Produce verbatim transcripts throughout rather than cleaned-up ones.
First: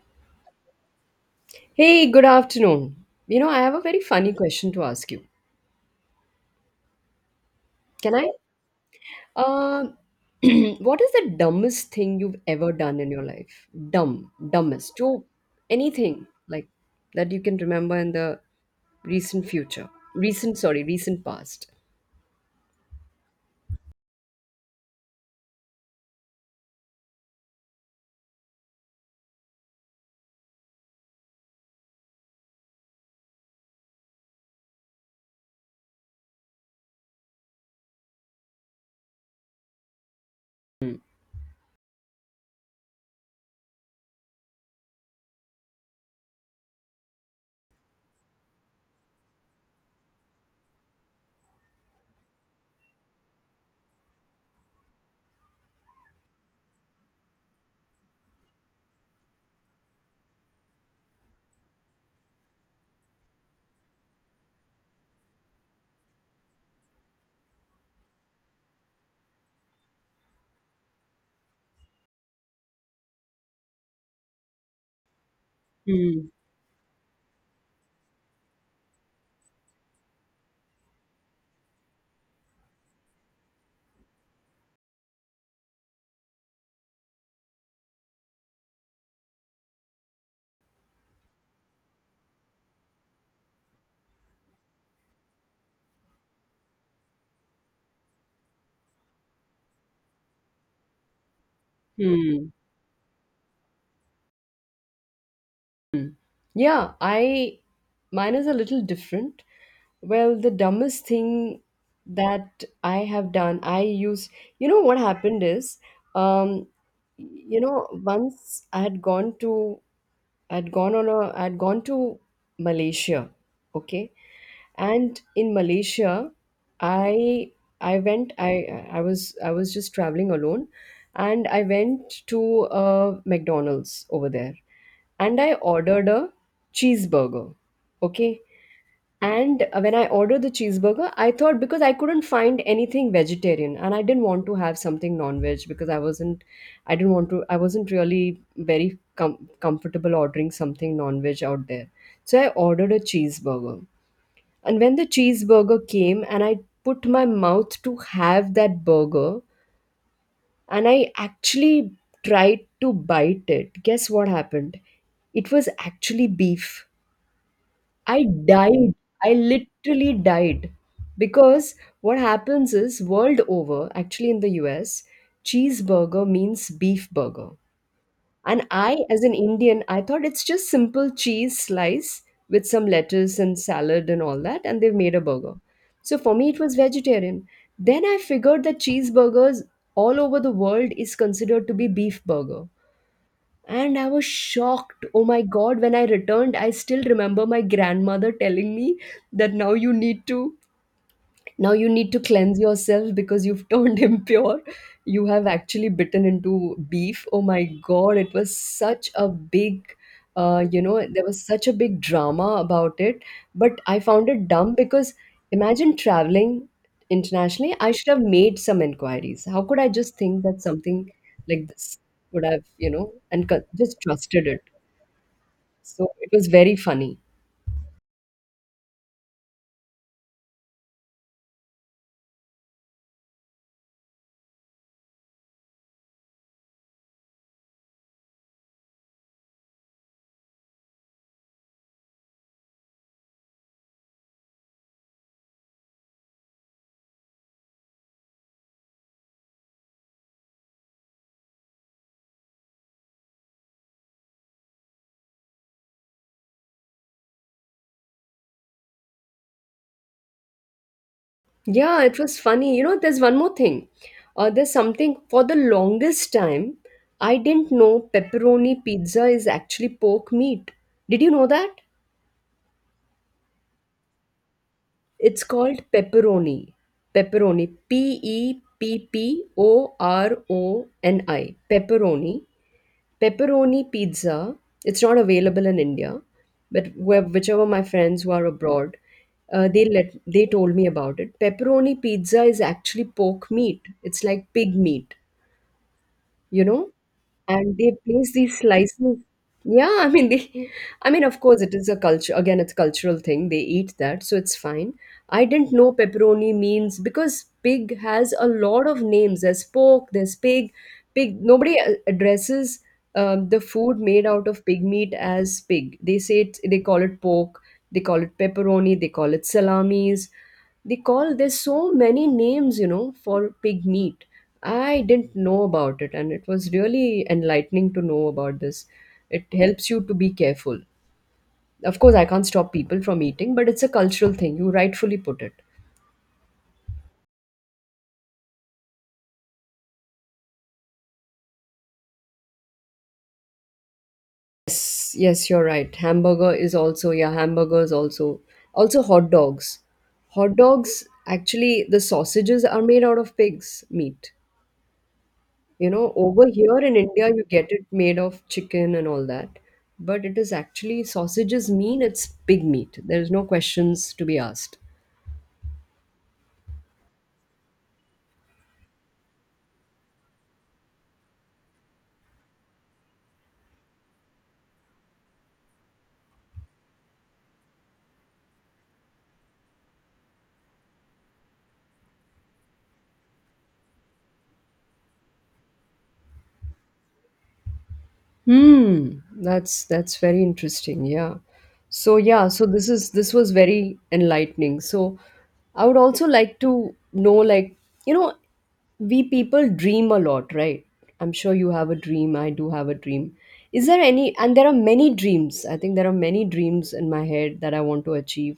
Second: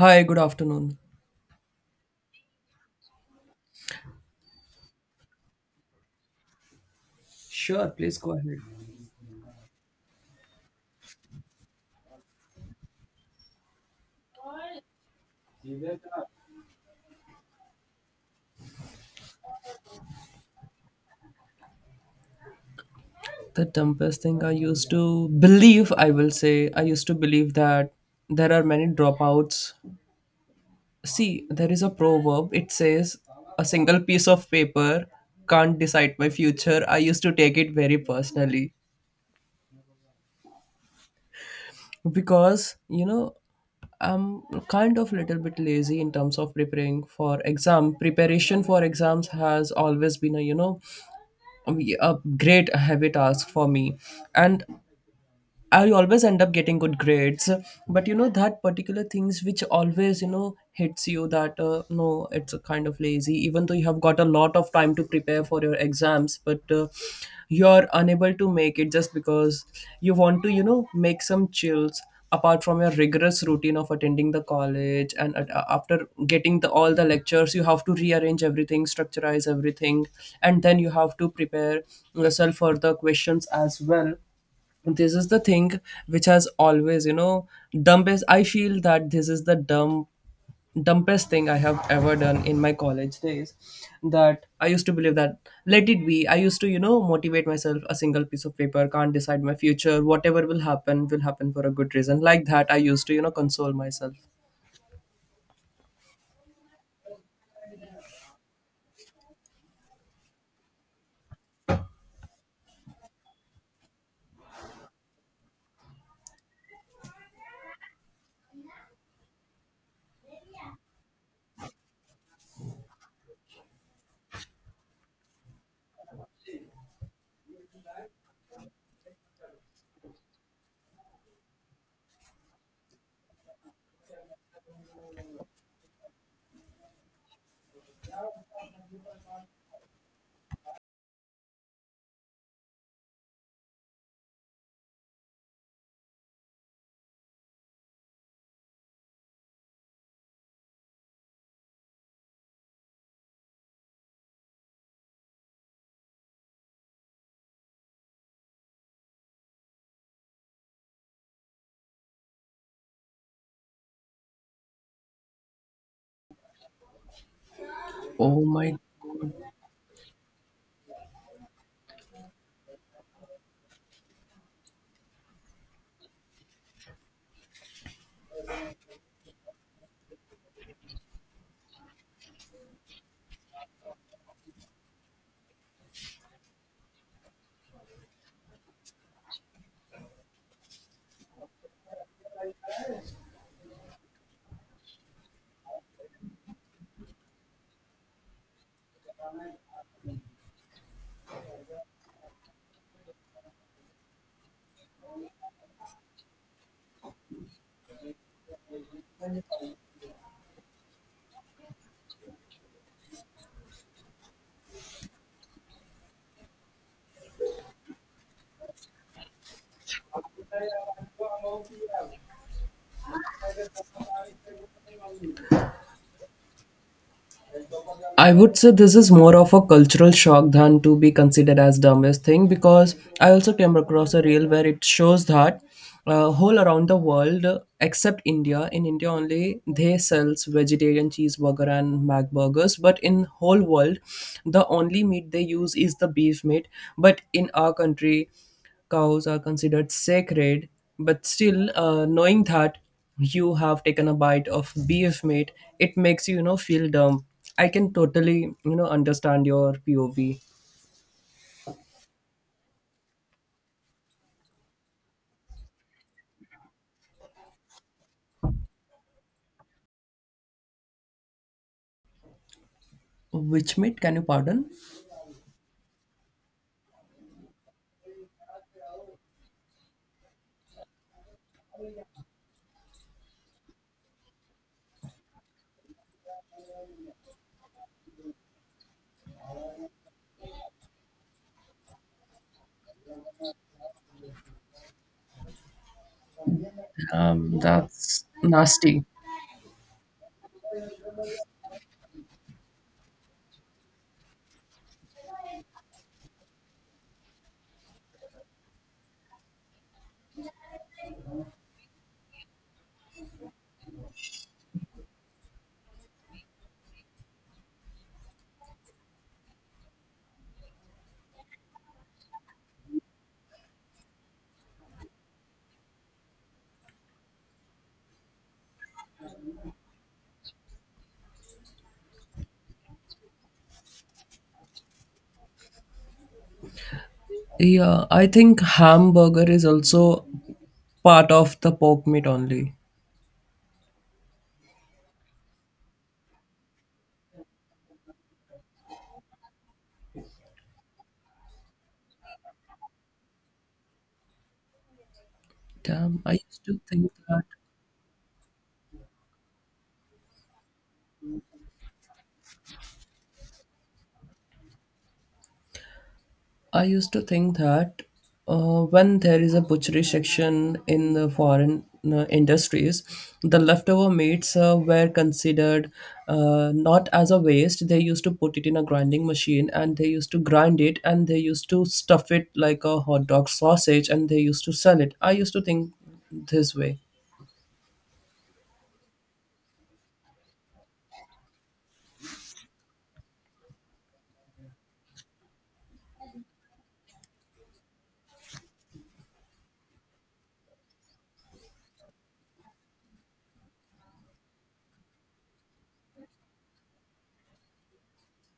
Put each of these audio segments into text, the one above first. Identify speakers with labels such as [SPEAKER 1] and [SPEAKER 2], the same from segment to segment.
[SPEAKER 1] Hi, good afternoon.
[SPEAKER 2] Hey, good afternoon. You know, I have a very funny question to ask you.
[SPEAKER 1] Sure,
[SPEAKER 2] Can
[SPEAKER 1] please
[SPEAKER 2] I?
[SPEAKER 1] go ahead.
[SPEAKER 2] Uh, what is the dumbest thing you've ever done in your life? Dumb, dumbest, jo anything like that you can remember in the recent future, recent, sorry, recent past.
[SPEAKER 1] The dumbest thing I used to believe, I will say, I used to believe that there are many dropouts. See, there is a proverb, it says, a single piece of paper can't decide my future. I used to take it very personally because, you know, I'm kind of little bit lazy in terms of preparing for exam. Preparation for exams has always been a, you know, a a great heavy task for me. And I always end up getting good grades, but you know that particular things which always you know hits you that uh, no, it's a kind of lazy. Even though you have got a lot of time to prepare for your exams, but uh, you're unable to make it just because you want to you know make some chills apart from your rigorous routine of attending the college and at, after
[SPEAKER 2] Hmm.
[SPEAKER 1] getting the, all the lectures you have to rearrange everything, structurize everything, and then you have to prepare yourself for the questions as well. This is the thing which has always, you know, dumbest I feel that this is the dumb dumbest thing I have ever done in my college days, that I used to believe that, let it be. I used to, you know, motivate myself, a single piece of paper can't decide my future, whatever will happen will happen for a good reason. Like
[SPEAKER 2] Hmm.
[SPEAKER 1] that, I used to, you know, console myself.
[SPEAKER 2] Mm. Yeah, I mine is a little different. Well, the dumbest thing that I have done, I used, you know, what happened is, um, you know, once I had gone to, I'd gone on a, I'd gone to Malaysia, okay, and in Malaysia i i went i i was I was just traveling alone, and I went to a McDonald's over there, and I ordered a cheeseburger, okay. And when I ordered the cheeseburger, I thought, because I couldn't find anything vegetarian and I didn't want to have something non-veg, because i wasn't I didn't want to, I wasn't really very com- comfortable ordering something non-veg out there. So I ordered a cheeseburger, and when the cheeseburger came, and I put my mouth to have that burger, and I actually tried to bite it, guess what happened? It was actually beef. I
[SPEAKER 1] Oh my.
[SPEAKER 2] died. I literally died. Because what happens is, world over, actually in the U S, cheeseburger means beef burger. And I, as an Indian, I thought it's just simple cheese slice with some lettuce and salad and all that, and they've made a burger. So for me, it was vegetarian. Then I figured that cheeseburgers all over the world is considered to be beef burger. And I was shocked. Oh my God, when I returned, I still remember my grandmother telling me that now you need to now you need to cleanse yourself because you've turned impure. You have actually bitten into beef. Oh my God, it was such a big, uh, you know, there was such a big drama about it. But I found it dumb because, imagine traveling internationally, I should have made some inquiries. How could I just think that something like this would have, you know, and co- just trusted it. So it was very funny.
[SPEAKER 1] I would say this is more of a cultural shock than to be considered as dumbest thing, because I also came across a reel where it shows that uh, whole around the world uh, except India, in India only they sells vegetarian cheeseburger and mac burgers, but in whole world the only meat they use is the beef meat. But in our country, cows are considered sacred, but still, uh, knowing that you have taken a bite of beef meat, it makes you, you know, feel dumb. I can totally, you know, understand your P O V.
[SPEAKER 2] Yeah, it was funny. You know, there's one more thing. Uh, there's something for the longest time, I didn't know pepperoni pizza is actually pork meat. Did you know that?
[SPEAKER 1] Which meat can you pardon?
[SPEAKER 2] It's called pepperoni. Pepperoni. P E P P O R O N I. Pepperoni. Pepperoni pizza. It's not available in India, but where, whichever, my friends who are abroad, uh, they let they told me about it. Pepperoni pizza is actually pork meat. It's like pig meat, you know,
[SPEAKER 1] Um,
[SPEAKER 2] and they
[SPEAKER 1] that's
[SPEAKER 2] place these
[SPEAKER 1] nasty.
[SPEAKER 2] slices. Yeah, i mean they I mean, of course it is a culture, again it's a cultural thing, they eat that, so it's fine. I didn't know pepperoni means, because pig has a lot of names. There's pork, there's pig. Pig, nobody uh, addresses, um, the food made out of pig meat as pig. They say it they call it pork, they call it pepperoni, they call it salamis, they call there's so many names, you know, for pig meat. I didn't know about it, and it was really enlightening to know about this. It helps you to be careful. Of course, I can't stop people from eating, but it's a cultural thing, you rightfully put it.
[SPEAKER 1] Yeah, I think hamburger is also part of the pork meat only.
[SPEAKER 2] Yes, you're right, hamburger is also, yeah, hamburgers also, also hot dogs. Hot dogs actually, the sausages are made out of pig's meat. You know,
[SPEAKER 1] Damn, I
[SPEAKER 2] over
[SPEAKER 1] used
[SPEAKER 2] here
[SPEAKER 1] to
[SPEAKER 2] in
[SPEAKER 1] think
[SPEAKER 2] India,
[SPEAKER 1] that.
[SPEAKER 2] you get it made of chicken and all that. But it is actually sausages mean, it's pig meat. There's no questions to be asked.
[SPEAKER 1] I used to think that uh, when there is a butchery section in the foreign uh, industries, the leftover meats uh, were considered uh, not as a waste. They used to put it in a grinding machine and they used to grind it and they used to stuff it like a hot dog sausage and they used to sell it. I used to think this way.
[SPEAKER 2] Hmm, that's that's very interesting. Yeah. So yeah, so this is this was very enlightening. So I would also like to know, like, you know, we people dream a lot, right? I'm sure you have a dream, I do have a dream. Is there any and there are many dreams. I think there are many dreams in my head that I want to achieve.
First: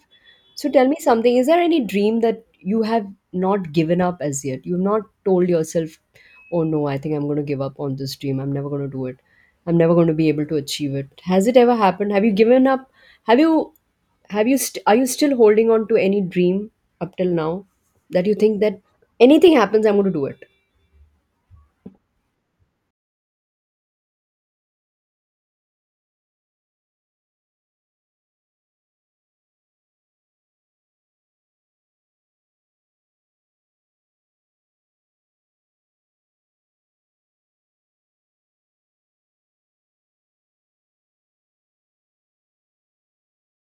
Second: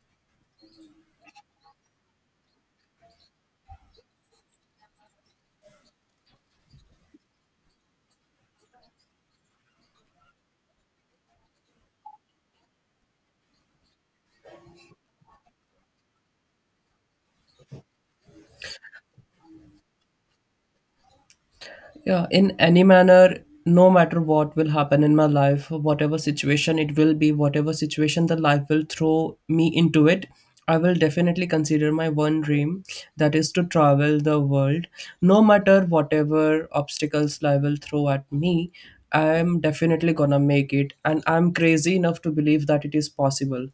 [SPEAKER 2] So tell me something, is there any dream that you have not given up as yet? You've not told yourself, oh no, I think I'm going to give up on this dream. I'm never going to do it. I'm never going to be able to achieve it. Has it ever happened? Have you given up? Have you, have you, st- are you still holding on to any dream up till now that you think that, anything happens, I'm going to do it?
[SPEAKER 1] Yeah, in any manner, no matter what will happen in my life, whatever situation it will be, whatever situation the life will throw me into it, I will definitely consider my one dream, that is to travel the world. No matter whatever obstacles life will throw at me, I am definitely gonna make it, and I'm crazy enough to believe that it is possible.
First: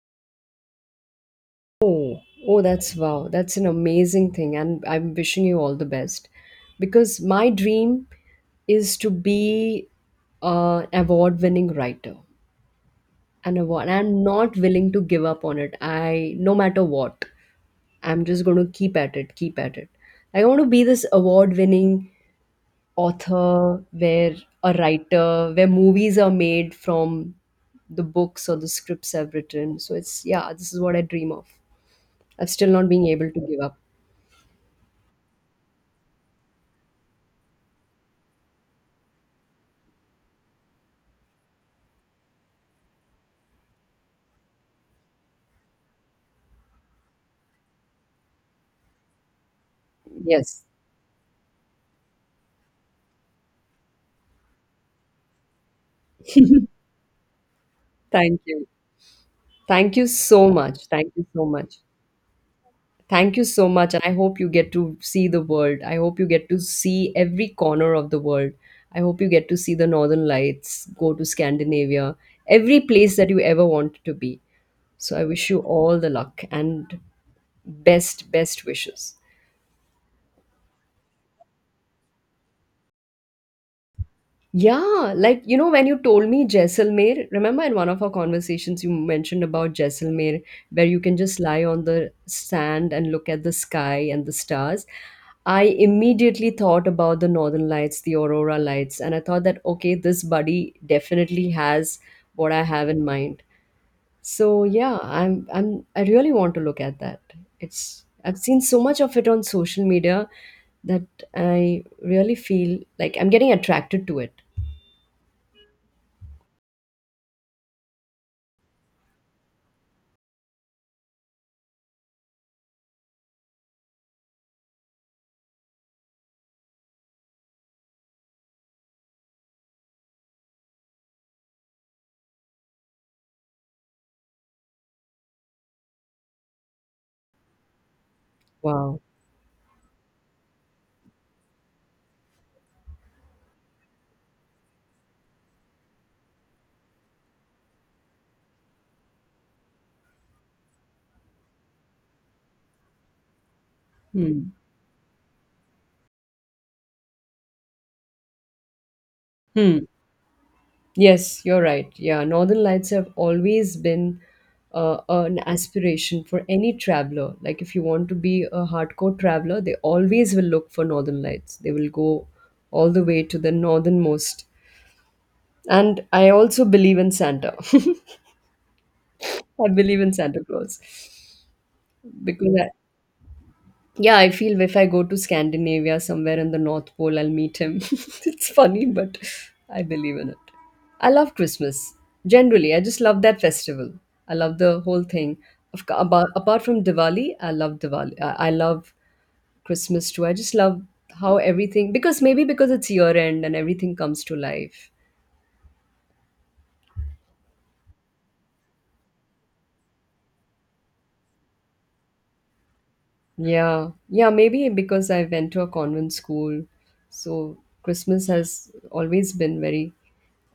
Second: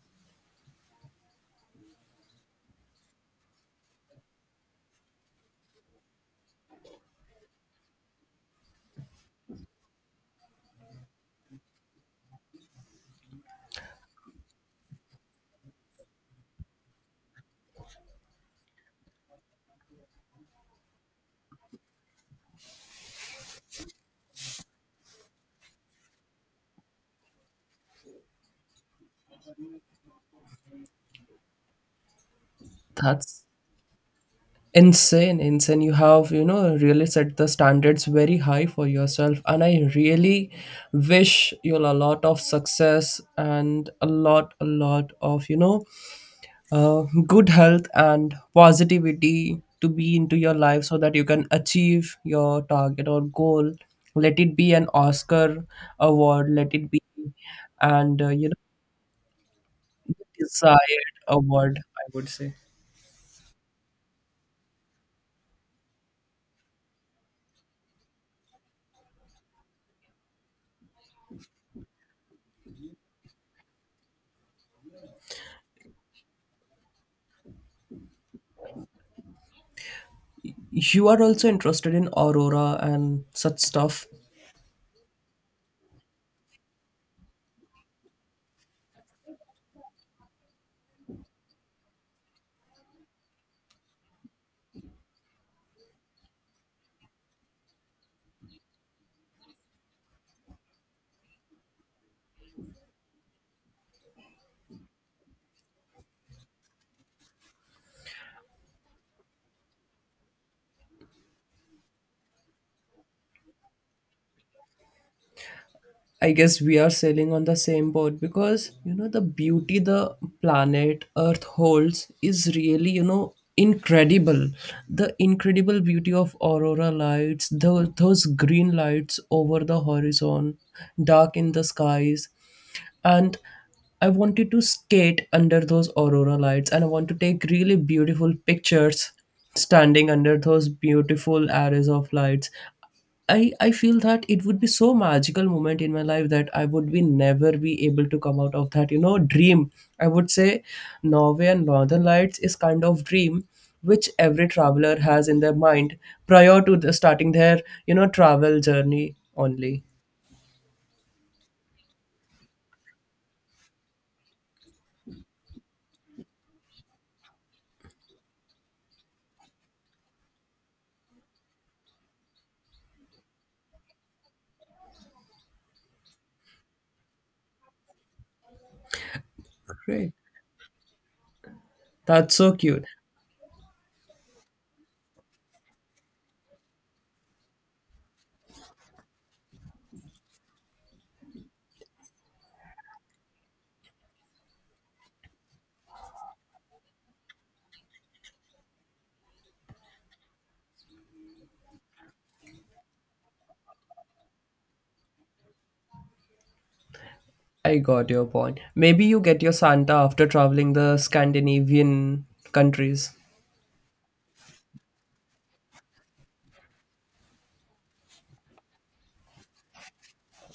[SPEAKER 2] Oh, oh, that's wow. That's an amazing thing. And I'm wishing you all the best, because my dream is to be an award winning writer. And award. I'm not willing to give up on it. I, no matter what. I'm just going to keep at it, keep at it. I want to be this award winning author where a writer, where movies are made from the books or the scripts I've written. So it's, yeah, this is what I dream of. I am still not being able to
[SPEAKER 1] That's
[SPEAKER 2] give up.
[SPEAKER 1] insane, insane. You have, you know, really set the standards very high for yourself. And I really wish you all a lot of success and a lot, a lot of, you know, uh, good health and positivity to be into your
[SPEAKER 2] Yes.
[SPEAKER 1] life so that you can achieve your target or goal. Let it be an Oscar award, let it be, and, uh,
[SPEAKER 2] Thank
[SPEAKER 1] you know,
[SPEAKER 2] you. Thank you so much. Thank
[SPEAKER 1] desired
[SPEAKER 2] you so much.
[SPEAKER 1] award, I would say.
[SPEAKER 2] Thank you so much. And I hope you get to see the world. I hope you get to see every corner of the world. I hope you get to see the Northern Lights, go to Scandinavia, every place that you ever want to be. So I wish you all the luck and best, best wishes.
[SPEAKER 1] You are also interested in aurora and such stuff.
[SPEAKER 2] Yeah, like you know, when you told me Jaisalmer, remember in one of our conversations you mentioned about Jaisalmer, where you can just lie on the sand and look at the sky and the stars. I immediately thought about the Northern Lights, the aurora lights, and I thought that, okay, this buddy definitely has what I have in mind. So yeah, I'm I'm I really want to look at that. It's I've seen so much of it on social media that I really feel like I'm getting attracted to it.
[SPEAKER 1] I guess we are sailing on the same boat, because you know the beauty the planet Earth holds is really, you know, incredible. The incredible beauty of aurora lights, the those green lights over the horizon, dark in the skies, and I wanted to skate under those aurora lights, and I want to take really beautiful
[SPEAKER 2] Wow.
[SPEAKER 1] pictures standing under those beautiful arrays of lights. I, I feel that it would be so magical moment in my life that I would be never be able to come out of that, you know, dream. I would say Norway and Northern Lights is kind of dream which
[SPEAKER 2] Hmm.
[SPEAKER 1] every traveler has in their mind prior to the starting their, you know, travel journey
[SPEAKER 2] Hmm.
[SPEAKER 1] only.
[SPEAKER 2] Yes, you're right. Yeah, Northern Lights have always been uh, an aspiration for any traveler. Like, if you want to be a hardcore traveler, they always will look for Northern Lights. They will go all the way to the northernmost. And I also believe in Santa. I believe
[SPEAKER 1] Great,
[SPEAKER 2] in Santa Claus
[SPEAKER 1] that's so
[SPEAKER 2] because I,
[SPEAKER 1] cute.
[SPEAKER 2] yeah, I feel if I go to Scandinavia somewhere in the North Pole, I'll meet him. It's funny, but I believe in it. I love Christmas. Generally, I just love that festival. I love the whole thing. Of, co- about, apart from Diwali, I love Diwali. I, I love Christmas too. I just love how everything, because maybe because it's year end and everything comes to life.
[SPEAKER 1] I got your point. Maybe you get your Santa after traveling the Scandinavian countries.
[SPEAKER 2] Yeah, yeah, maybe because I went to a convent school. So Christmas has always been very,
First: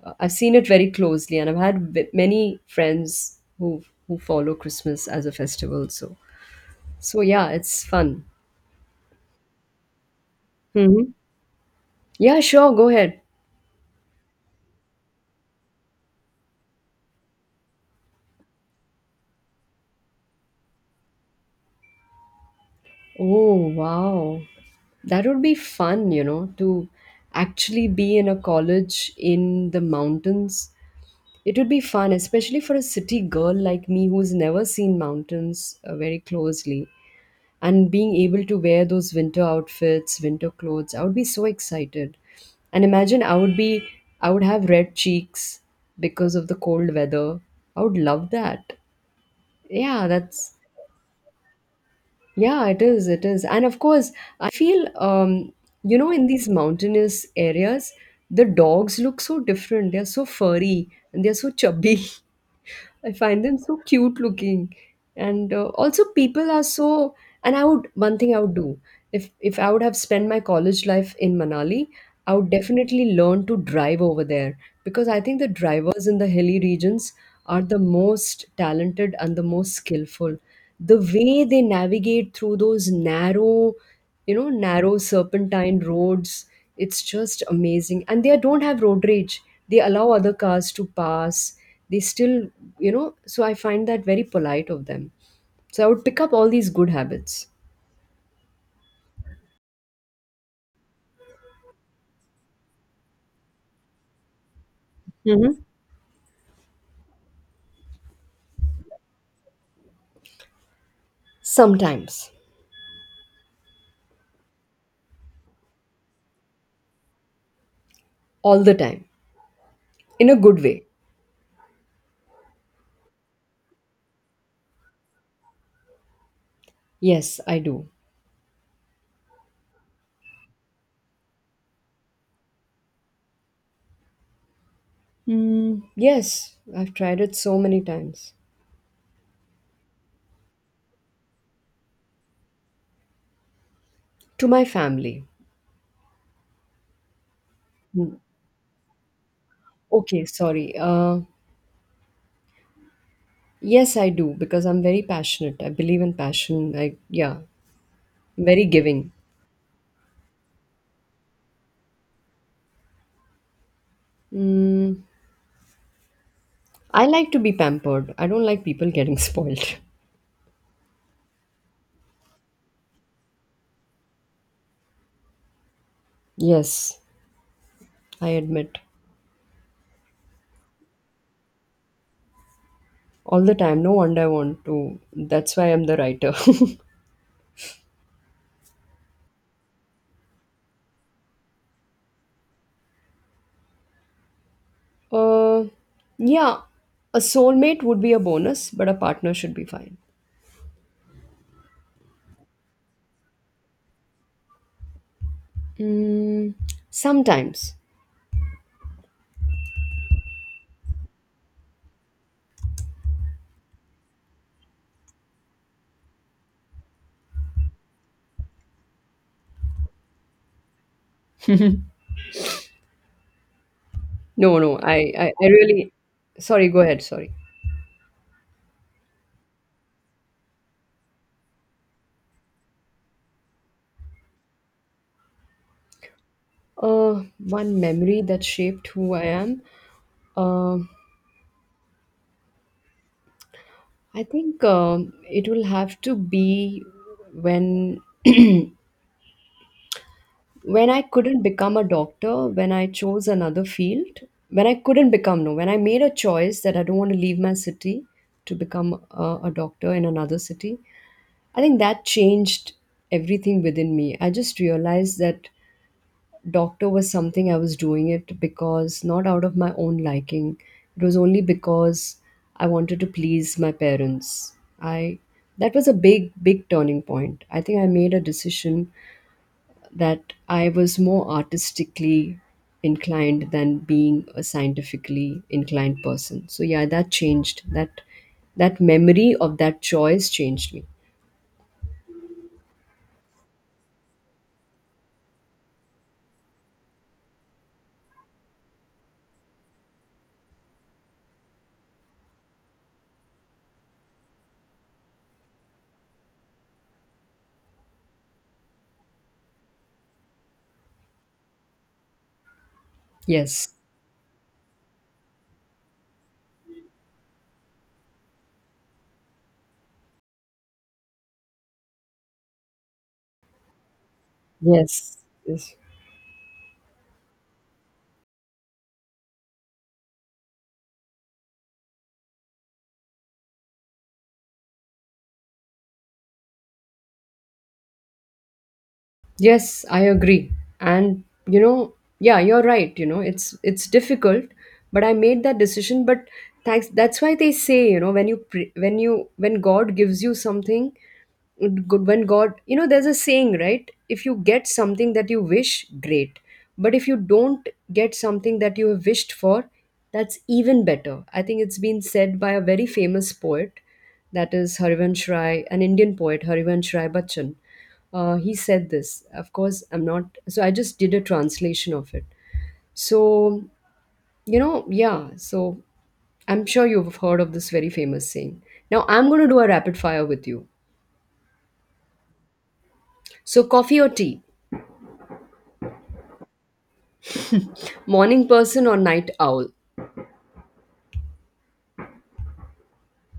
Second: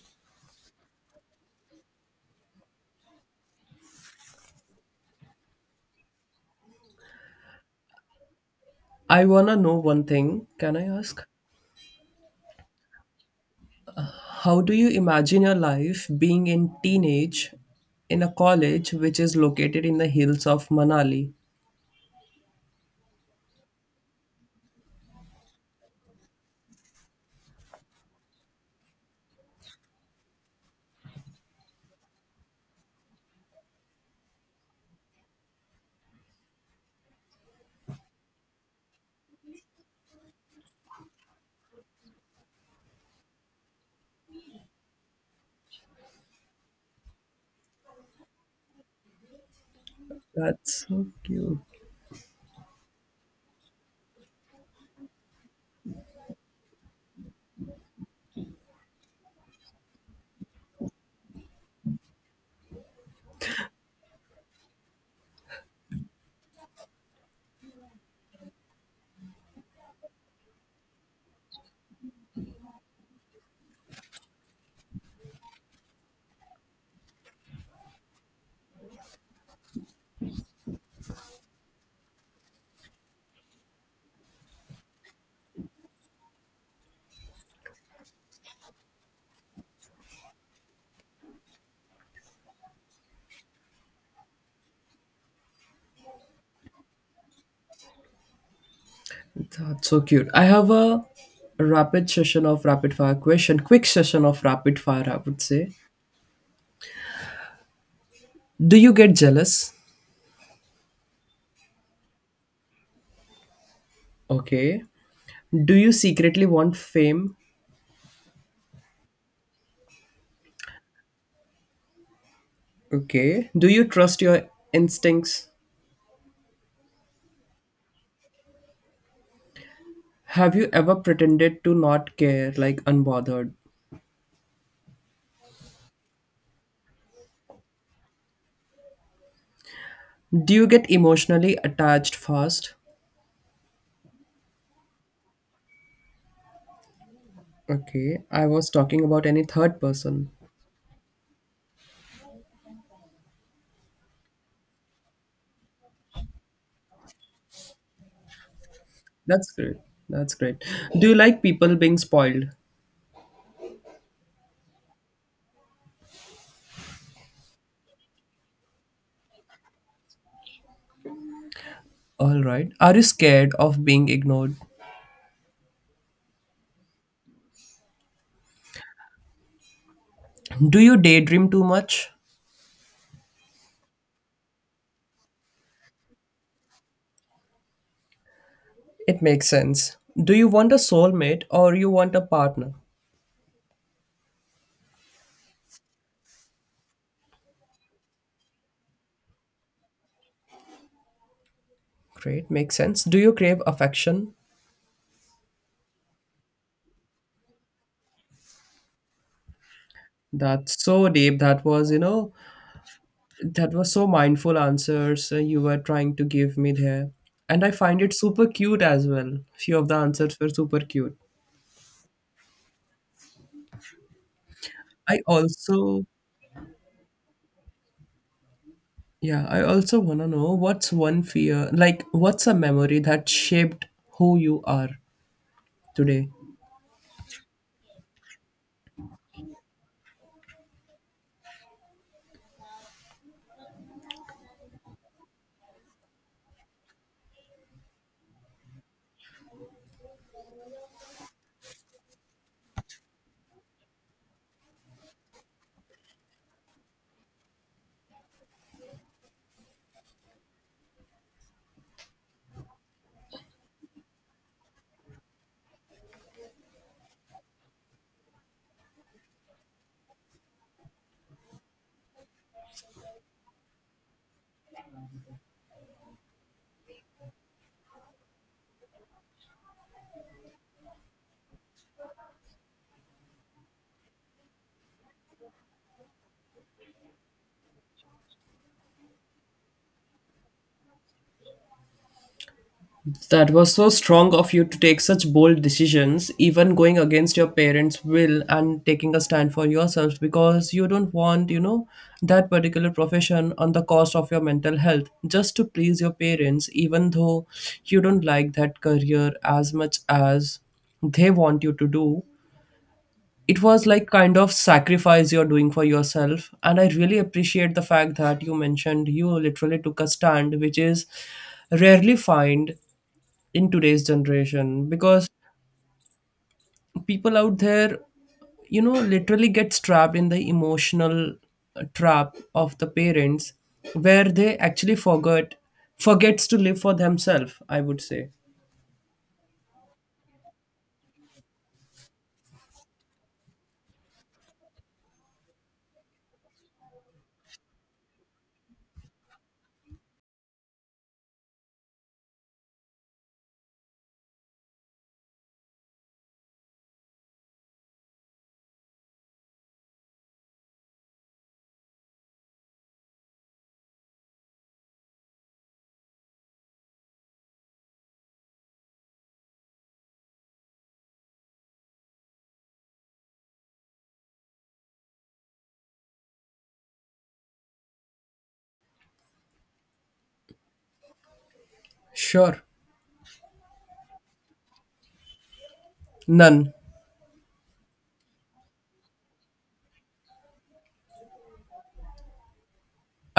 [SPEAKER 2] uh, I've seen it very closely, and I've had v- many friends who who follow Christmas as a festival. So so yeah, it's fun.
[SPEAKER 1] I wanna know one thing. Can I
[SPEAKER 2] Hmm.
[SPEAKER 1] ask?
[SPEAKER 2] Yeah, sure. Go ahead.
[SPEAKER 1] How do you imagine your life being in teenage in a college which is located in the hills of Manali?
[SPEAKER 2] Oh wow, that would be fun. You know, to actually be in a college in the mountains. It would be fun, especially for a city girl like me who's never seen mountains uh, very closely. And being able to wear those winter outfits, winter clothes, I would be so excited. And imagine I would be, I would have red cheeks because of the cold weather. I would love that. Yeah, that's,
[SPEAKER 1] That's so cute.
[SPEAKER 2] yeah, it is, it is. And of course, I feel um you know, in these mountainous areas, the dogs look so different. They're so furry and they're so chubby. I find them so cute looking, and uh, also people are so. And I would, one thing I would do, if if I would have spent my college life in Manali, I would definitely learn to drive over there, because I think the drivers in the hilly regions are the most talented and the most skillful. The way they navigate through those narrow you know narrow serpentine roads, it's just amazing, and they don't have road rage. They allow other cars to pass. They still, you know, so I find that very polite of them. So I would pick up all these good habits.
[SPEAKER 1] That's so cute. I have a rapid session of rapid fire question, quick session of rapid fire, I would
[SPEAKER 2] Hmm.
[SPEAKER 1] say. Do you get jealous?
[SPEAKER 2] Sometimes.
[SPEAKER 1] Okay. Do you secretly want fame?
[SPEAKER 2] All the time, in a good way.
[SPEAKER 1] Okay. Do you trust your instincts?
[SPEAKER 2] Yes, I do.
[SPEAKER 1] Have you ever pretended to not care, like unbothered?
[SPEAKER 2] Mm, yes, I've tried it so many times.
[SPEAKER 1] Do you get emotionally attached fast?
[SPEAKER 2] To my family.
[SPEAKER 1] Okay. I was talking about any third
[SPEAKER 2] Okay,
[SPEAKER 1] person.
[SPEAKER 2] sorry, uh yes I do, because I'm very passionate. I believe in passion i Yeah. Very giving.
[SPEAKER 1] That's great. That's great. Do you like people being spoiled?
[SPEAKER 2] I like to be pampered. I don't like people getting spoiled.
[SPEAKER 1] All right. Are you scared of being ignored?
[SPEAKER 2] Yes, I admit.
[SPEAKER 1] Do you daydream too much?
[SPEAKER 2] All the time. No wonder I want to. That's why I'm the writer.
[SPEAKER 1] It makes sense. Do you want a soulmate or you want a partner?
[SPEAKER 2] uh, yeah, a soulmate would be a bonus, but a partner should be fine.
[SPEAKER 1] Great, makes sense. Do you crave affection?
[SPEAKER 2] Mm, sometimes.
[SPEAKER 1] That's so deep. That was, you know, that was so mindful answers uh, you were trying to give me there. And I find it super cute as well. Few of the answers were super cute.
[SPEAKER 2] No, no, I,
[SPEAKER 1] I
[SPEAKER 2] I, I really.
[SPEAKER 1] also,
[SPEAKER 2] Sorry, go ahead. Sorry.
[SPEAKER 1] yeah, I also want to know what's one fear, like what's a memory that shaped who you are today?
[SPEAKER 2] Uh, one memory that shaped who I am. Um I think um it will have to be when when I couldn't become a doctor, when I chose another field, when I couldn't become, no, when I made a choice that I don't want to leave my city to become a, a doctor in another city. I think that changed everything within me. I just realized that doctor was something I was doing it because not out of my own liking. It was only because I wanted to please my parents. I That was a big, big turning point. I think I made a decision that I was more artistically inclined than being a scientifically inclined person. So yeah, that changed. That that memory of that choice changed me.
[SPEAKER 1] That was so strong of you to take such bold decisions, even going against your parents' will and taking a stand for yourselves, because you don't want, you know, that particular profession on the cost of your mental health just to please your parents, even though you don't like that career as much as they want you to do. It
[SPEAKER 2] Yes.
[SPEAKER 1] was like kind of sacrifice you're doing for yourself. And I really appreciate the fact that you mentioned you literally took a stand, which is rarely find in today's generation,
[SPEAKER 2] Yes.
[SPEAKER 1] because
[SPEAKER 2] Yes.
[SPEAKER 1] people out there, you know, literally gets trapped in the emotional uh, trap of the parents, where they actually forget, forgets to live for themselves, I would say.
[SPEAKER 2] Yes, I agree. And you know, yeah, you're right. You know, it's it's difficult, but I made that decision. But thanks. That's why they say, you know, when you pre- when you when God gives you something, good when God, you know, there's a saying, right? If you get something that you wish, great. But if you don't get something that you have wished for, that's even better. I think it's been said by a very famous poet, that is Harivansh Rai, an Indian poet, Harivansh Rai Bachchan. Uh, he said this. Of course, I'm not so I just did a translation of it. So you know yeah. So I'm sure you've heard of this very famous saying. Now I'm going to do a rapid fire with you.
[SPEAKER 1] Sure.
[SPEAKER 2] So coffee or tea?
[SPEAKER 1] None.
[SPEAKER 2] Morning person or night owl?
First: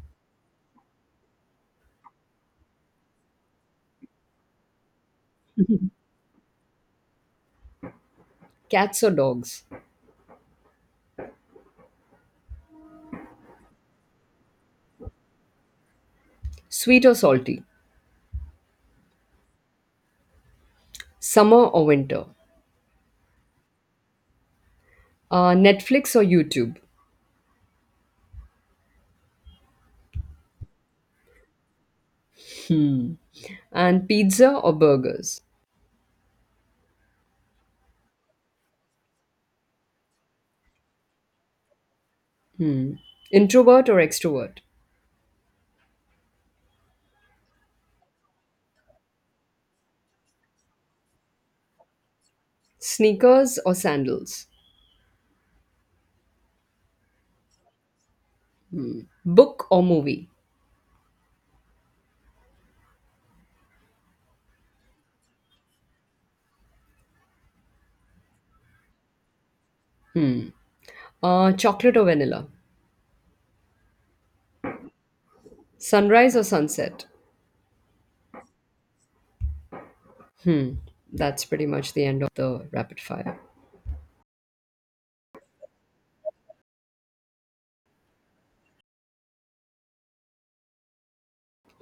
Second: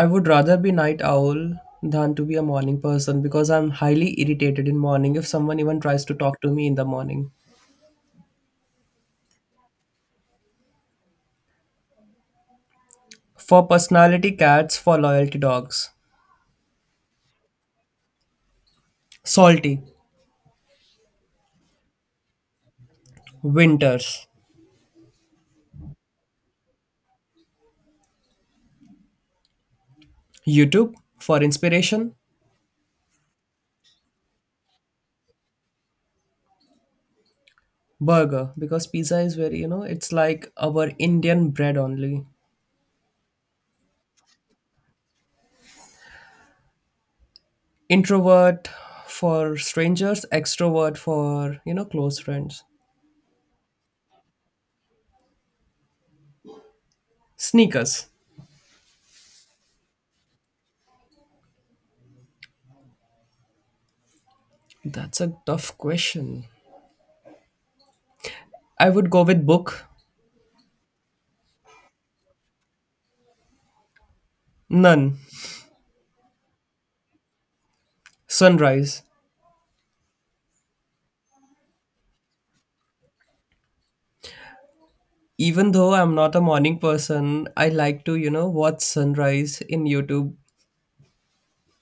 [SPEAKER 1] I would rather be night owl than to be a morning person because I'm highly irritated in morning if someone even tries to talk to me in the morning.
[SPEAKER 2] Cats or dogs?
[SPEAKER 1] For personality cats, for loyalty dogs.
[SPEAKER 2] Sweet or salty?
[SPEAKER 1] Salty.
[SPEAKER 2] Summer or winter?
[SPEAKER 1] Winters.
[SPEAKER 2] Uh, netflix or YouTube?
[SPEAKER 1] YouTube for inspiration.
[SPEAKER 2] And pizza or burgers?
[SPEAKER 1] Burger, because pizza is very, you know, it's like our Indian bread only.
[SPEAKER 2] Introvert or extrovert?
[SPEAKER 1] Introvert for strangers, extrovert for, you know, close friends.
[SPEAKER 2] Sneakers or sandals?
[SPEAKER 1] Sneakers.
[SPEAKER 2] Book or movie?
[SPEAKER 1] That's a tough question. I would go with book.
[SPEAKER 2] Uh, chocolate or vanilla?
[SPEAKER 1] None.
[SPEAKER 2] Sunrise or sunset?
[SPEAKER 1] Sunrise.
[SPEAKER 2] That's pretty much the end of the rapid fire.
[SPEAKER 1] Even though I'm not a morning person, I like to, you know, watch sunrise in YouTube,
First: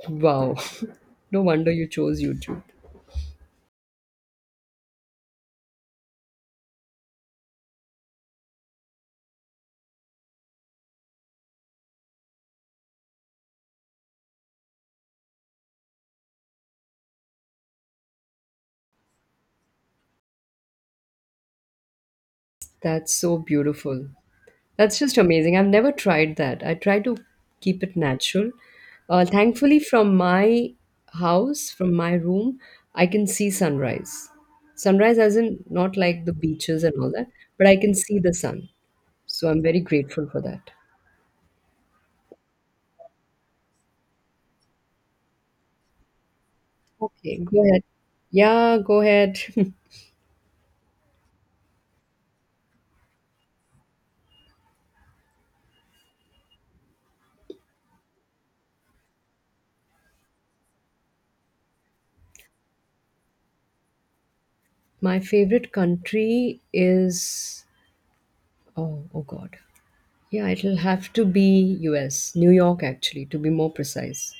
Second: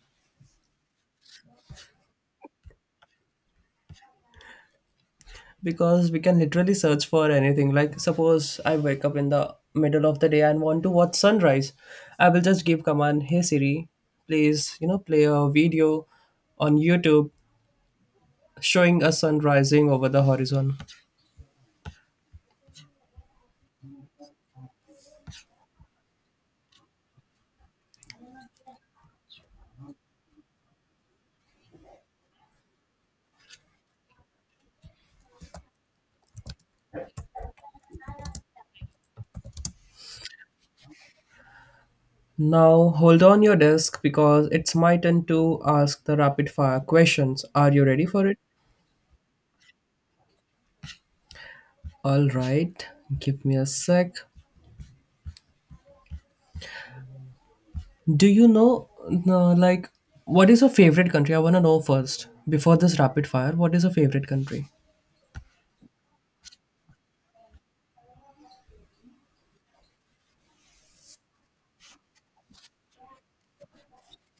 [SPEAKER 2] Wow. No wonder you chose YouTube.
[SPEAKER 1] because we can literally search for anything. Like suppose I wake up in the middle of the day and want to watch sunrise, I will just give command, hey Siri, please, you know, play a video on YouTube showing a sun rising over the horizon.
[SPEAKER 2] That's so beautiful. That's just amazing. I've never tried that. I try to keep it natural. Uh, thankfully, from my house, from my room, I can see sunrise. Sunrise, as in not like the beaches and all that, but I can see the sun. So I'm very grateful for that.
[SPEAKER 1] Now hold on your desk because it's my turn to ask the rapid fire
[SPEAKER 2] Okay,
[SPEAKER 1] questions.
[SPEAKER 2] go
[SPEAKER 1] Are
[SPEAKER 2] ahead.
[SPEAKER 1] you ready for it?
[SPEAKER 2] Yeah, go ahead.
[SPEAKER 1] All right, give me a sec. Do you know, uh, like, what is your favorite country? I want to know first, before this rapid fire, what is your favorite country?
[SPEAKER 2] My favorite country is oh oh god. Yeah, it'll have to be U S, New York actually, to be more precise.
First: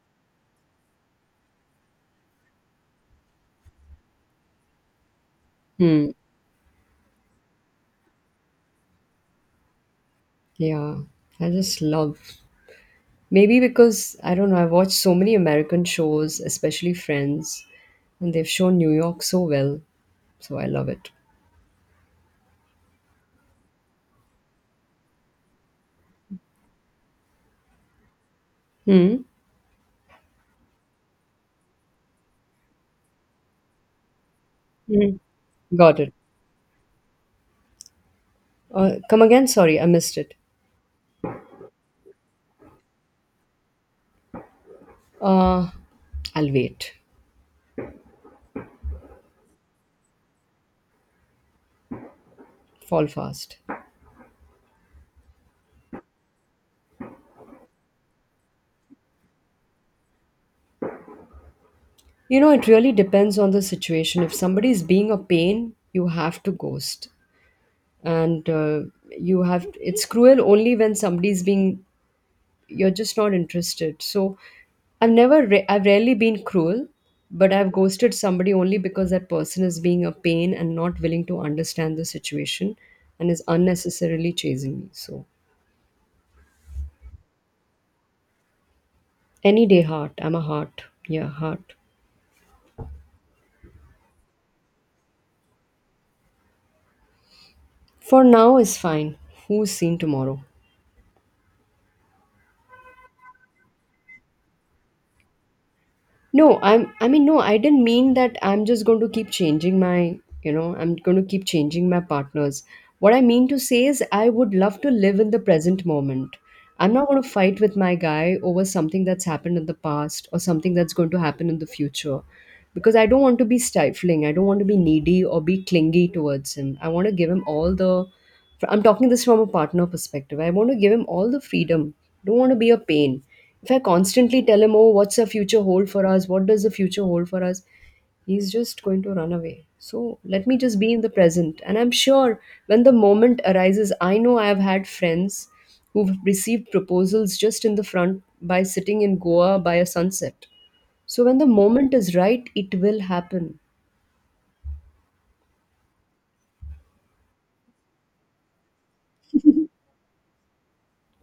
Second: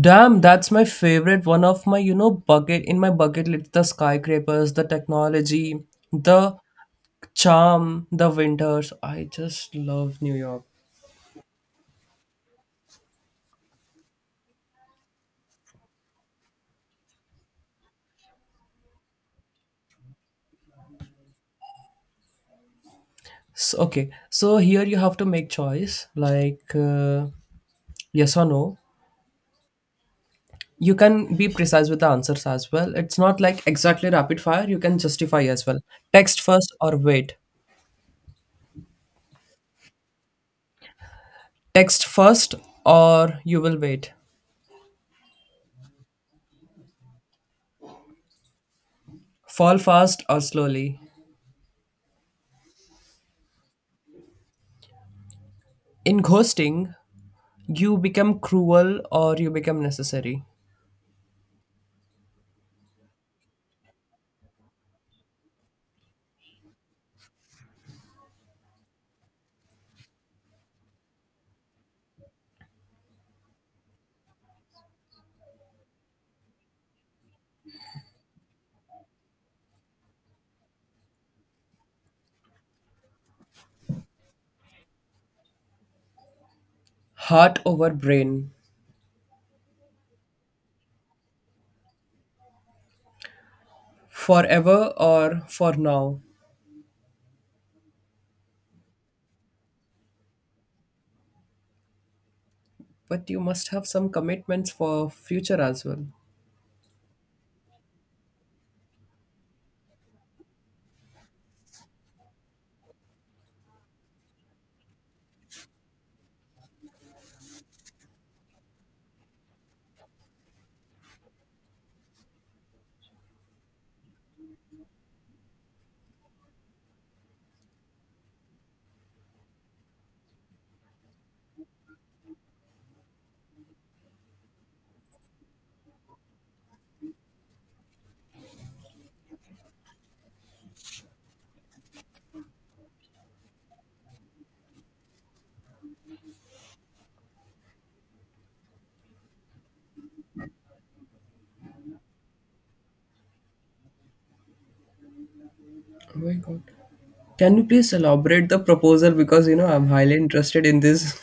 [SPEAKER 1] Damn, that's my favorite. One of my, you know, bucket, in my bucket list, the skyscrapers, the technology,
[SPEAKER 2] Hmm.
[SPEAKER 1] the charm, the winters. I just love New York.
[SPEAKER 2] Yeah. I just love, maybe because I don't know, I've watched so many American shows, especially Friends, and they've shown New York so well. So I love it.
[SPEAKER 1] So, okay, so here you have to make choice like uh, yes or no.
[SPEAKER 2] Hmm.
[SPEAKER 1] You can be precise with the answers as well. It's not like exactly rapid fire. You can
[SPEAKER 2] Hmm.
[SPEAKER 1] justify as well.
[SPEAKER 2] Got it.
[SPEAKER 1] Text first or wait.
[SPEAKER 2] Uh, come again, sorry, I missed it.
[SPEAKER 1] Text first or you will wait.
[SPEAKER 2] Uh I'll wait.
[SPEAKER 1] Fall fast or slowly.
[SPEAKER 2] Fall fast.
[SPEAKER 1] In ghosting, you become cruel or you become necessary.
[SPEAKER 2] You know, it really depends on the situation. If somebody is being a pain, you have to ghost. And uh, you have, it's cruel only when somebody is being, you're just not interested. So I've never, ra- I've rarely been cruel, but I've ghosted somebody only because that person is being a pain and not willing to understand the situation and is unnecessarily chasing me. So
[SPEAKER 1] Heart over brain.
[SPEAKER 2] any day, heart. I'm a heart. Yeah, heart.
[SPEAKER 1] Forever or for now.
[SPEAKER 2] For now is fine. Who's seen tomorrow?
[SPEAKER 1] But you must have some commitments for future as well.
[SPEAKER 2] No, I'm I mean no, I didn't mean that I'm just going to keep changing my, you know, I'm going to keep changing my partners. What I mean to say is I would love to live in the present moment. I'm not going to fight with my guy over something that's happened in the past or something that's going to happen in the future because I don't want to be stifling. I don't want to be needy or be clingy towards him. I want to give him all the fr- I'm talking this from a partner perspective. I want to give him all the freedom. Don't want to be a pain. If I constantly tell him, "Oh, what's the future hold for us? What does the future hold for us?" He's just going to run away. So let me just be in the present. And I'm sure when the moment arises, I know I've had friends who've received proposals just in the front by sitting in Goa by a sunset. So when the moment is right, it will happen.
[SPEAKER 1] Oh my god. Can you please elaborate the proposal, because you know I'm highly interested in this.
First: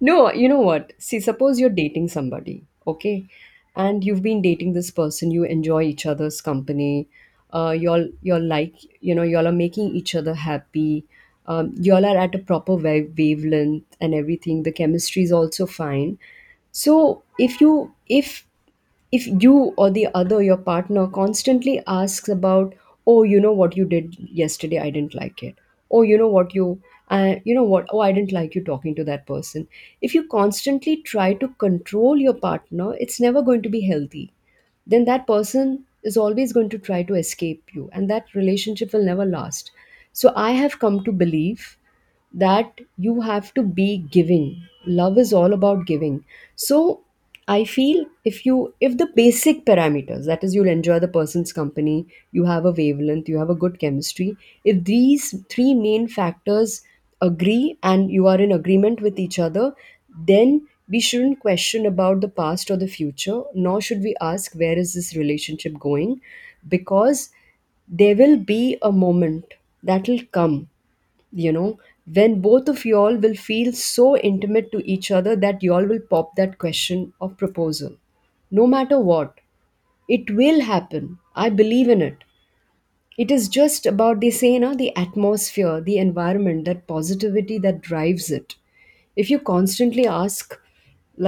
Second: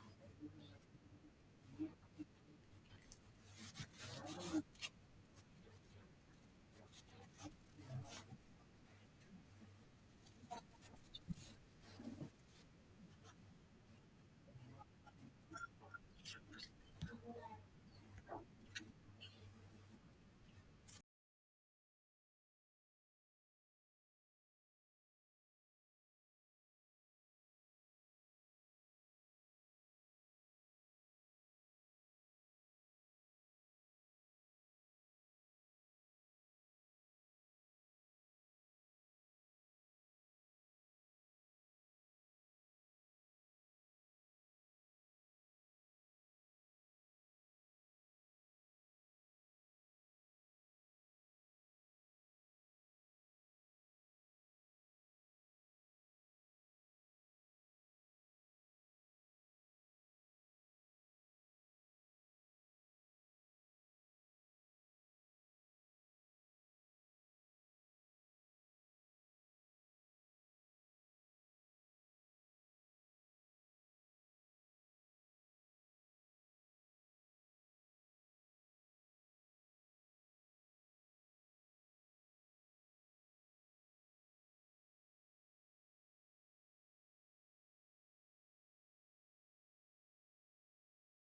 [SPEAKER 2] No, you know what? See, suppose you're dating somebody, okay? And you've been dating this person, you enjoy each other's company, uh, y'all you're like, you know, y'all are making each other happy, um, y'all are at a proper wa- wavelength and everything. The chemistry is also fine. So if you if if you or the other, your partner, constantly asks about, oh, you know what you did yesterday, I didn't like it. Oh, you know what you, uh, you know what, oh, I didn't like you talking to that person. If you constantly try to control your partner, it's never going to be healthy, then that person is always going to try to escape you, and that relationship will never last. So I have come to believe that you have to be giving. Love is all about giving. So I feel, if you if the basic parameters, that is, you'll enjoy the person's company, you have a wavelength, you have a good chemistry, if these three main factors agree and you are in agreement with each other, then we shouldn't question about the past or the future, nor should we ask where is this relationship going, because there will be a moment that will come, you know, when both of y'all will feel so intimate to each other that y'all will pop that question of proposal. No matter what, it will happen. I believe in it. It is just about, they say, you know, the atmosphere, the environment, that positivity that drives it. If you constantly ask,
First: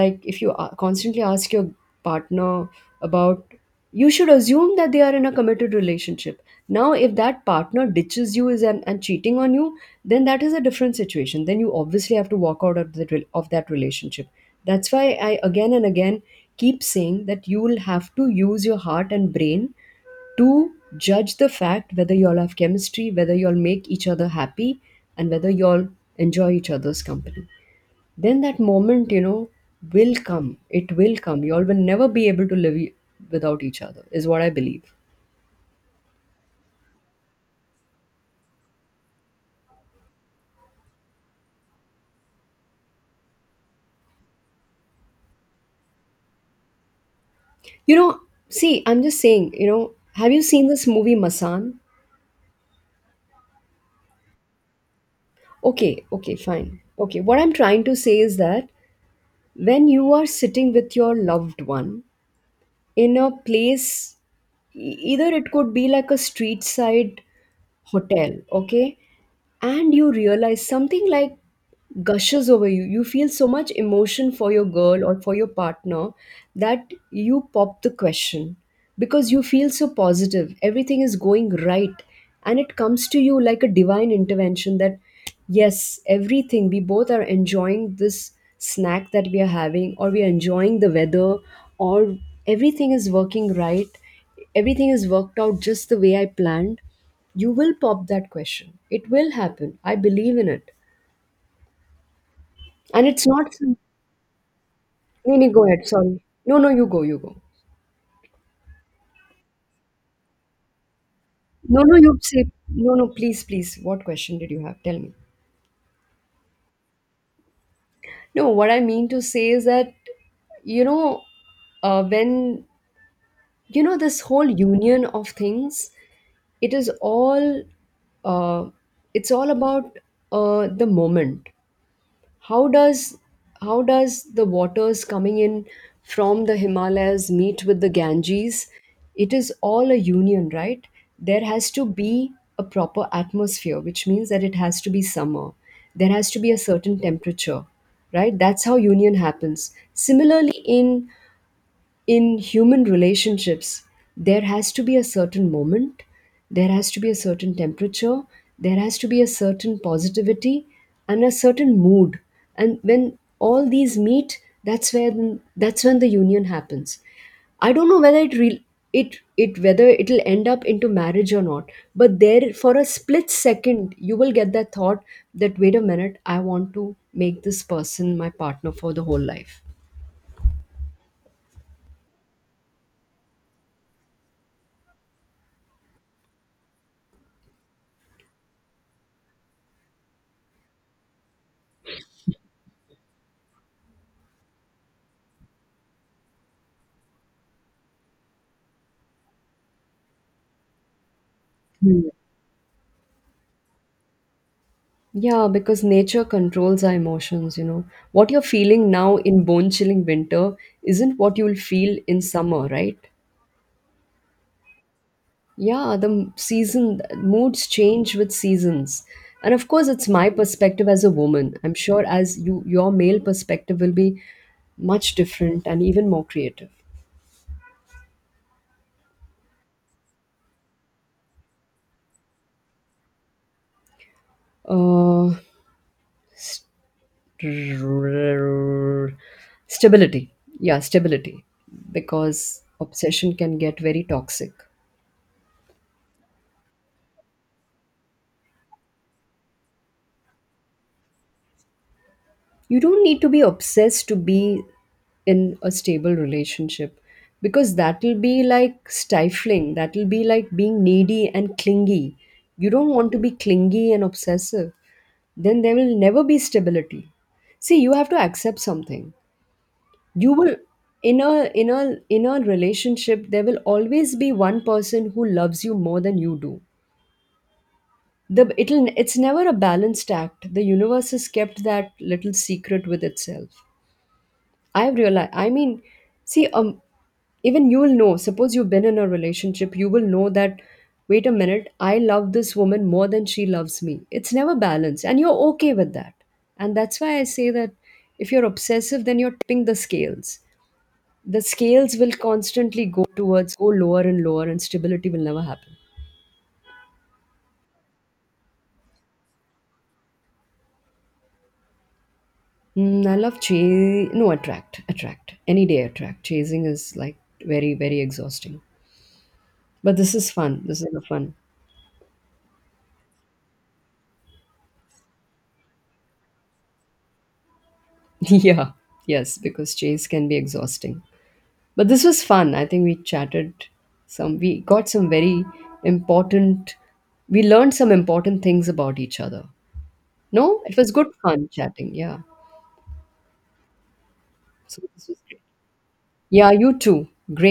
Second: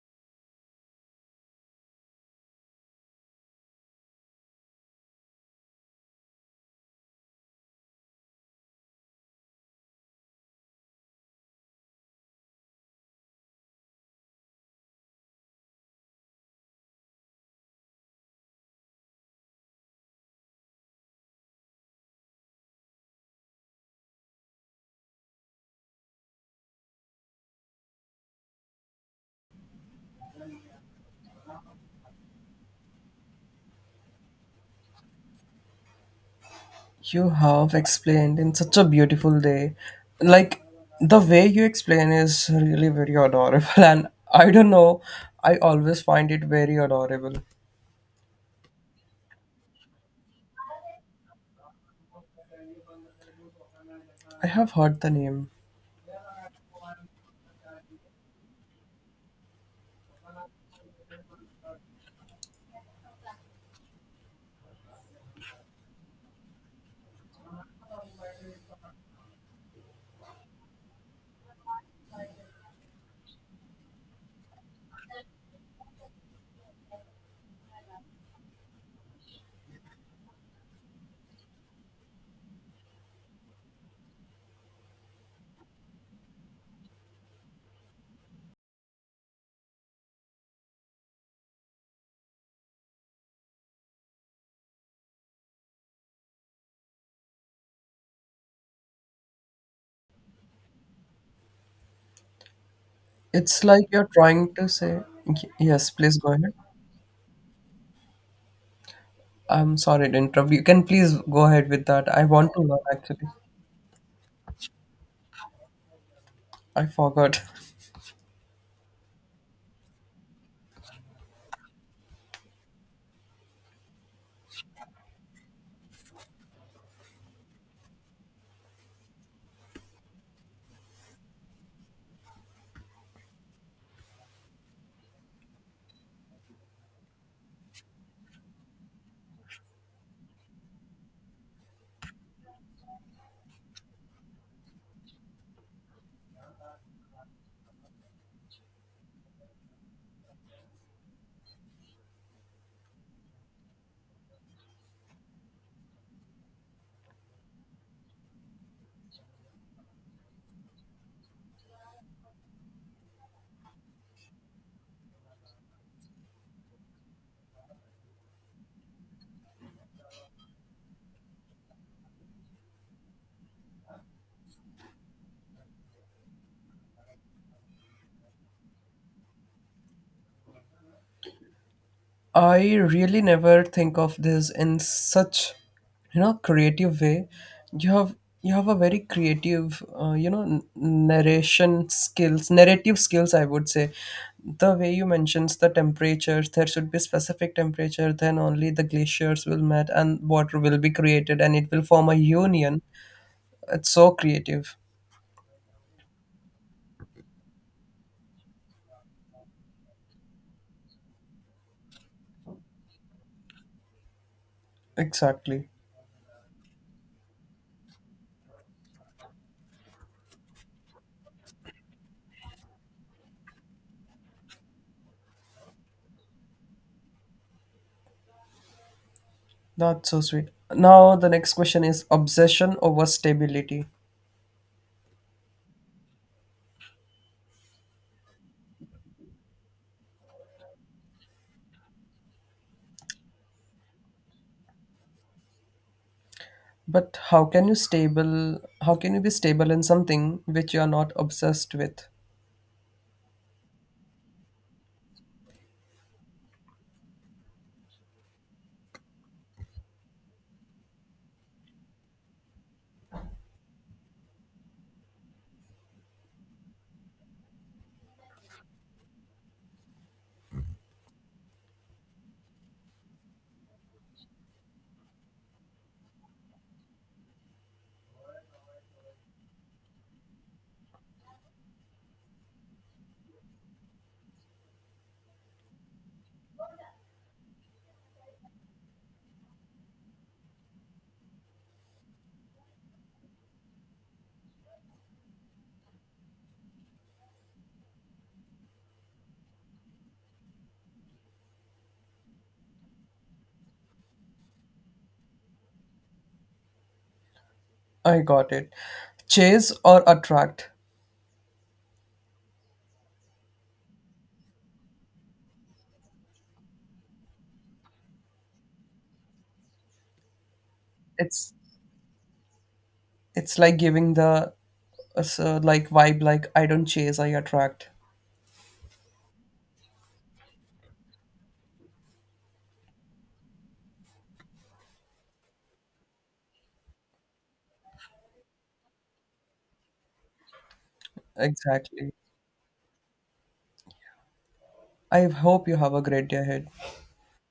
[SPEAKER 2] like if you a- constantly ask your partner about, you should assume that they are in a committed relationship. Now if that partner ditches you is and, and cheating on you, then that is a different situation, then you obviously have to walk out of the rel- of that relationship. That's why I, again and again, keep saying that you will have to use your heart and brain to judge the fact whether y'all have chemistry, whether y'all make each other happy, and whether y'all enjoy each other's company. Then that moment, you know, will come. It will come. Y'all will never be able to live e- without each other, is what I believe.
[SPEAKER 1] You have explained in such a beautiful day. Like the way you explain is really very adorable and I don't know, I always find it very adorable.
[SPEAKER 2] You know, see, I'm just saying, you know, have you seen this movie Masan?
[SPEAKER 1] I have heard the name.
[SPEAKER 2] Okay, okay, fine. Okay, what I'm trying to say is that when you are sitting with your loved one in a place, e- either it could be like a street side hotel, okay, and you realize something like gushes over you, you feel so much emotion for your girl or for your partner, that you pop the question because you feel so positive, everything is going right, and it comes to you like a divine intervention that yes, everything, we both are enjoying this snack that we are having, or we are enjoying the weather, or everything is working right, everything is worked out just the way I planned, you will pop that question. It will happen. I believe in it. And it's not.
[SPEAKER 1] It's
[SPEAKER 2] Some-
[SPEAKER 1] like you're trying to say, y-
[SPEAKER 2] No, no, go ahead.
[SPEAKER 1] yes, please
[SPEAKER 2] Sorry.
[SPEAKER 1] go ahead.
[SPEAKER 2] No, no, you go. You go.
[SPEAKER 1] I'm sorry to interrupt. You can please go ahead
[SPEAKER 2] No,
[SPEAKER 1] with
[SPEAKER 2] no,
[SPEAKER 1] that.
[SPEAKER 2] you
[SPEAKER 1] I
[SPEAKER 2] say.
[SPEAKER 1] want to learn
[SPEAKER 2] No, no,
[SPEAKER 1] actually.
[SPEAKER 2] please, please. What question did you have? Tell me.
[SPEAKER 1] I forgot.
[SPEAKER 2] No, what I mean to say is that, you know, uh, when, you know, this whole union of things, it is all, uh, it's all about uh, the moment. How does how does the waters coming in from the Himalayas meet with the Ganges? It is all a union, right? There has to be a proper atmosphere, which means that it has to be summer. There has to be a certain temperature, right? That's how union happens. Similarly, in in human relationships, there has to be a certain moment, there has to be a certain temperature, there has to be a certain positivity and a certain mood. And when all these meet, that's when that's when the union happens. I don't know whether it re- it it whether it'll end up into marriage or not, but there for a split second you will get that thought, that wait a minute, I want to make this person my partner for the whole life.
[SPEAKER 1] I really never think of this in such, you know, creative way. You have you have a very creative, uh, you know, n- narration skills, narrative skills, I would say, the way you mentions the temperatures, there should be specific temperature. Then only the glaciers will melt and water will be created, and it will form
[SPEAKER 2] Hmm.
[SPEAKER 1] a union. It's so creative.
[SPEAKER 2] Yeah, because nature controls our emotions, you know. What you're feeling now in bone chilling winter isn't what you'll feel in summer, right?
[SPEAKER 1] Exactly.
[SPEAKER 2] Yeah, the m- season moods change with seasons. And of course, it's my perspective as a woman. I'm sure as you, your male perspective will be much different and even more creative.
[SPEAKER 1] That's so sweet. Now the next question is obsession over stability.
[SPEAKER 2] Uh, Stability. Yeah, stability. Because obsession can get very toxic.
[SPEAKER 1] But how can you stable how can you be stable in something which you are not obsessed with?
[SPEAKER 2] You don't need to be obsessed to be in a stable relationship, because that'll be like stifling, that'll be like being needy and clingy. You don't want to be clingy and obsessive, then there will never be stability. See, you have to accept something. You will, in a in a in a relationship, there will always be one person who loves you more than you do. The It'll, it's never a balanced act, the universe has kept that little secret with itself. I've realized, I mean, see, um, even you'll know, suppose you've been in a relationship, you will know that, wait a minute, I love this woman more than she loves me. It's never balanced, and you're okay with that. And that's why I say that if you're obsessive, then you're tipping the scales. The scales will constantly go towards, go lower and lower, and stability will never happen.
[SPEAKER 1] I got it. Chase or attract.
[SPEAKER 2] Mm, I love chase. No, attract, attract. Any day, attract. Chasing is like very, very exhausting. But this is fun. This is a fun.
[SPEAKER 1] It's it's like giving the uh, so like vibe like I don't chase, I attract.
[SPEAKER 2] Yeah, yes, because chase can be exhausting. But this was fun. I think we chatted some, we got some very important, we learned some important things about each other. No, it was good fun chatting.
[SPEAKER 1] Exactly.
[SPEAKER 2] Yeah. So this was
[SPEAKER 1] I
[SPEAKER 2] great.
[SPEAKER 1] hope you have a great day
[SPEAKER 2] Yeah,
[SPEAKER 1] ahead.
[SPEAKER 2] you too. Great.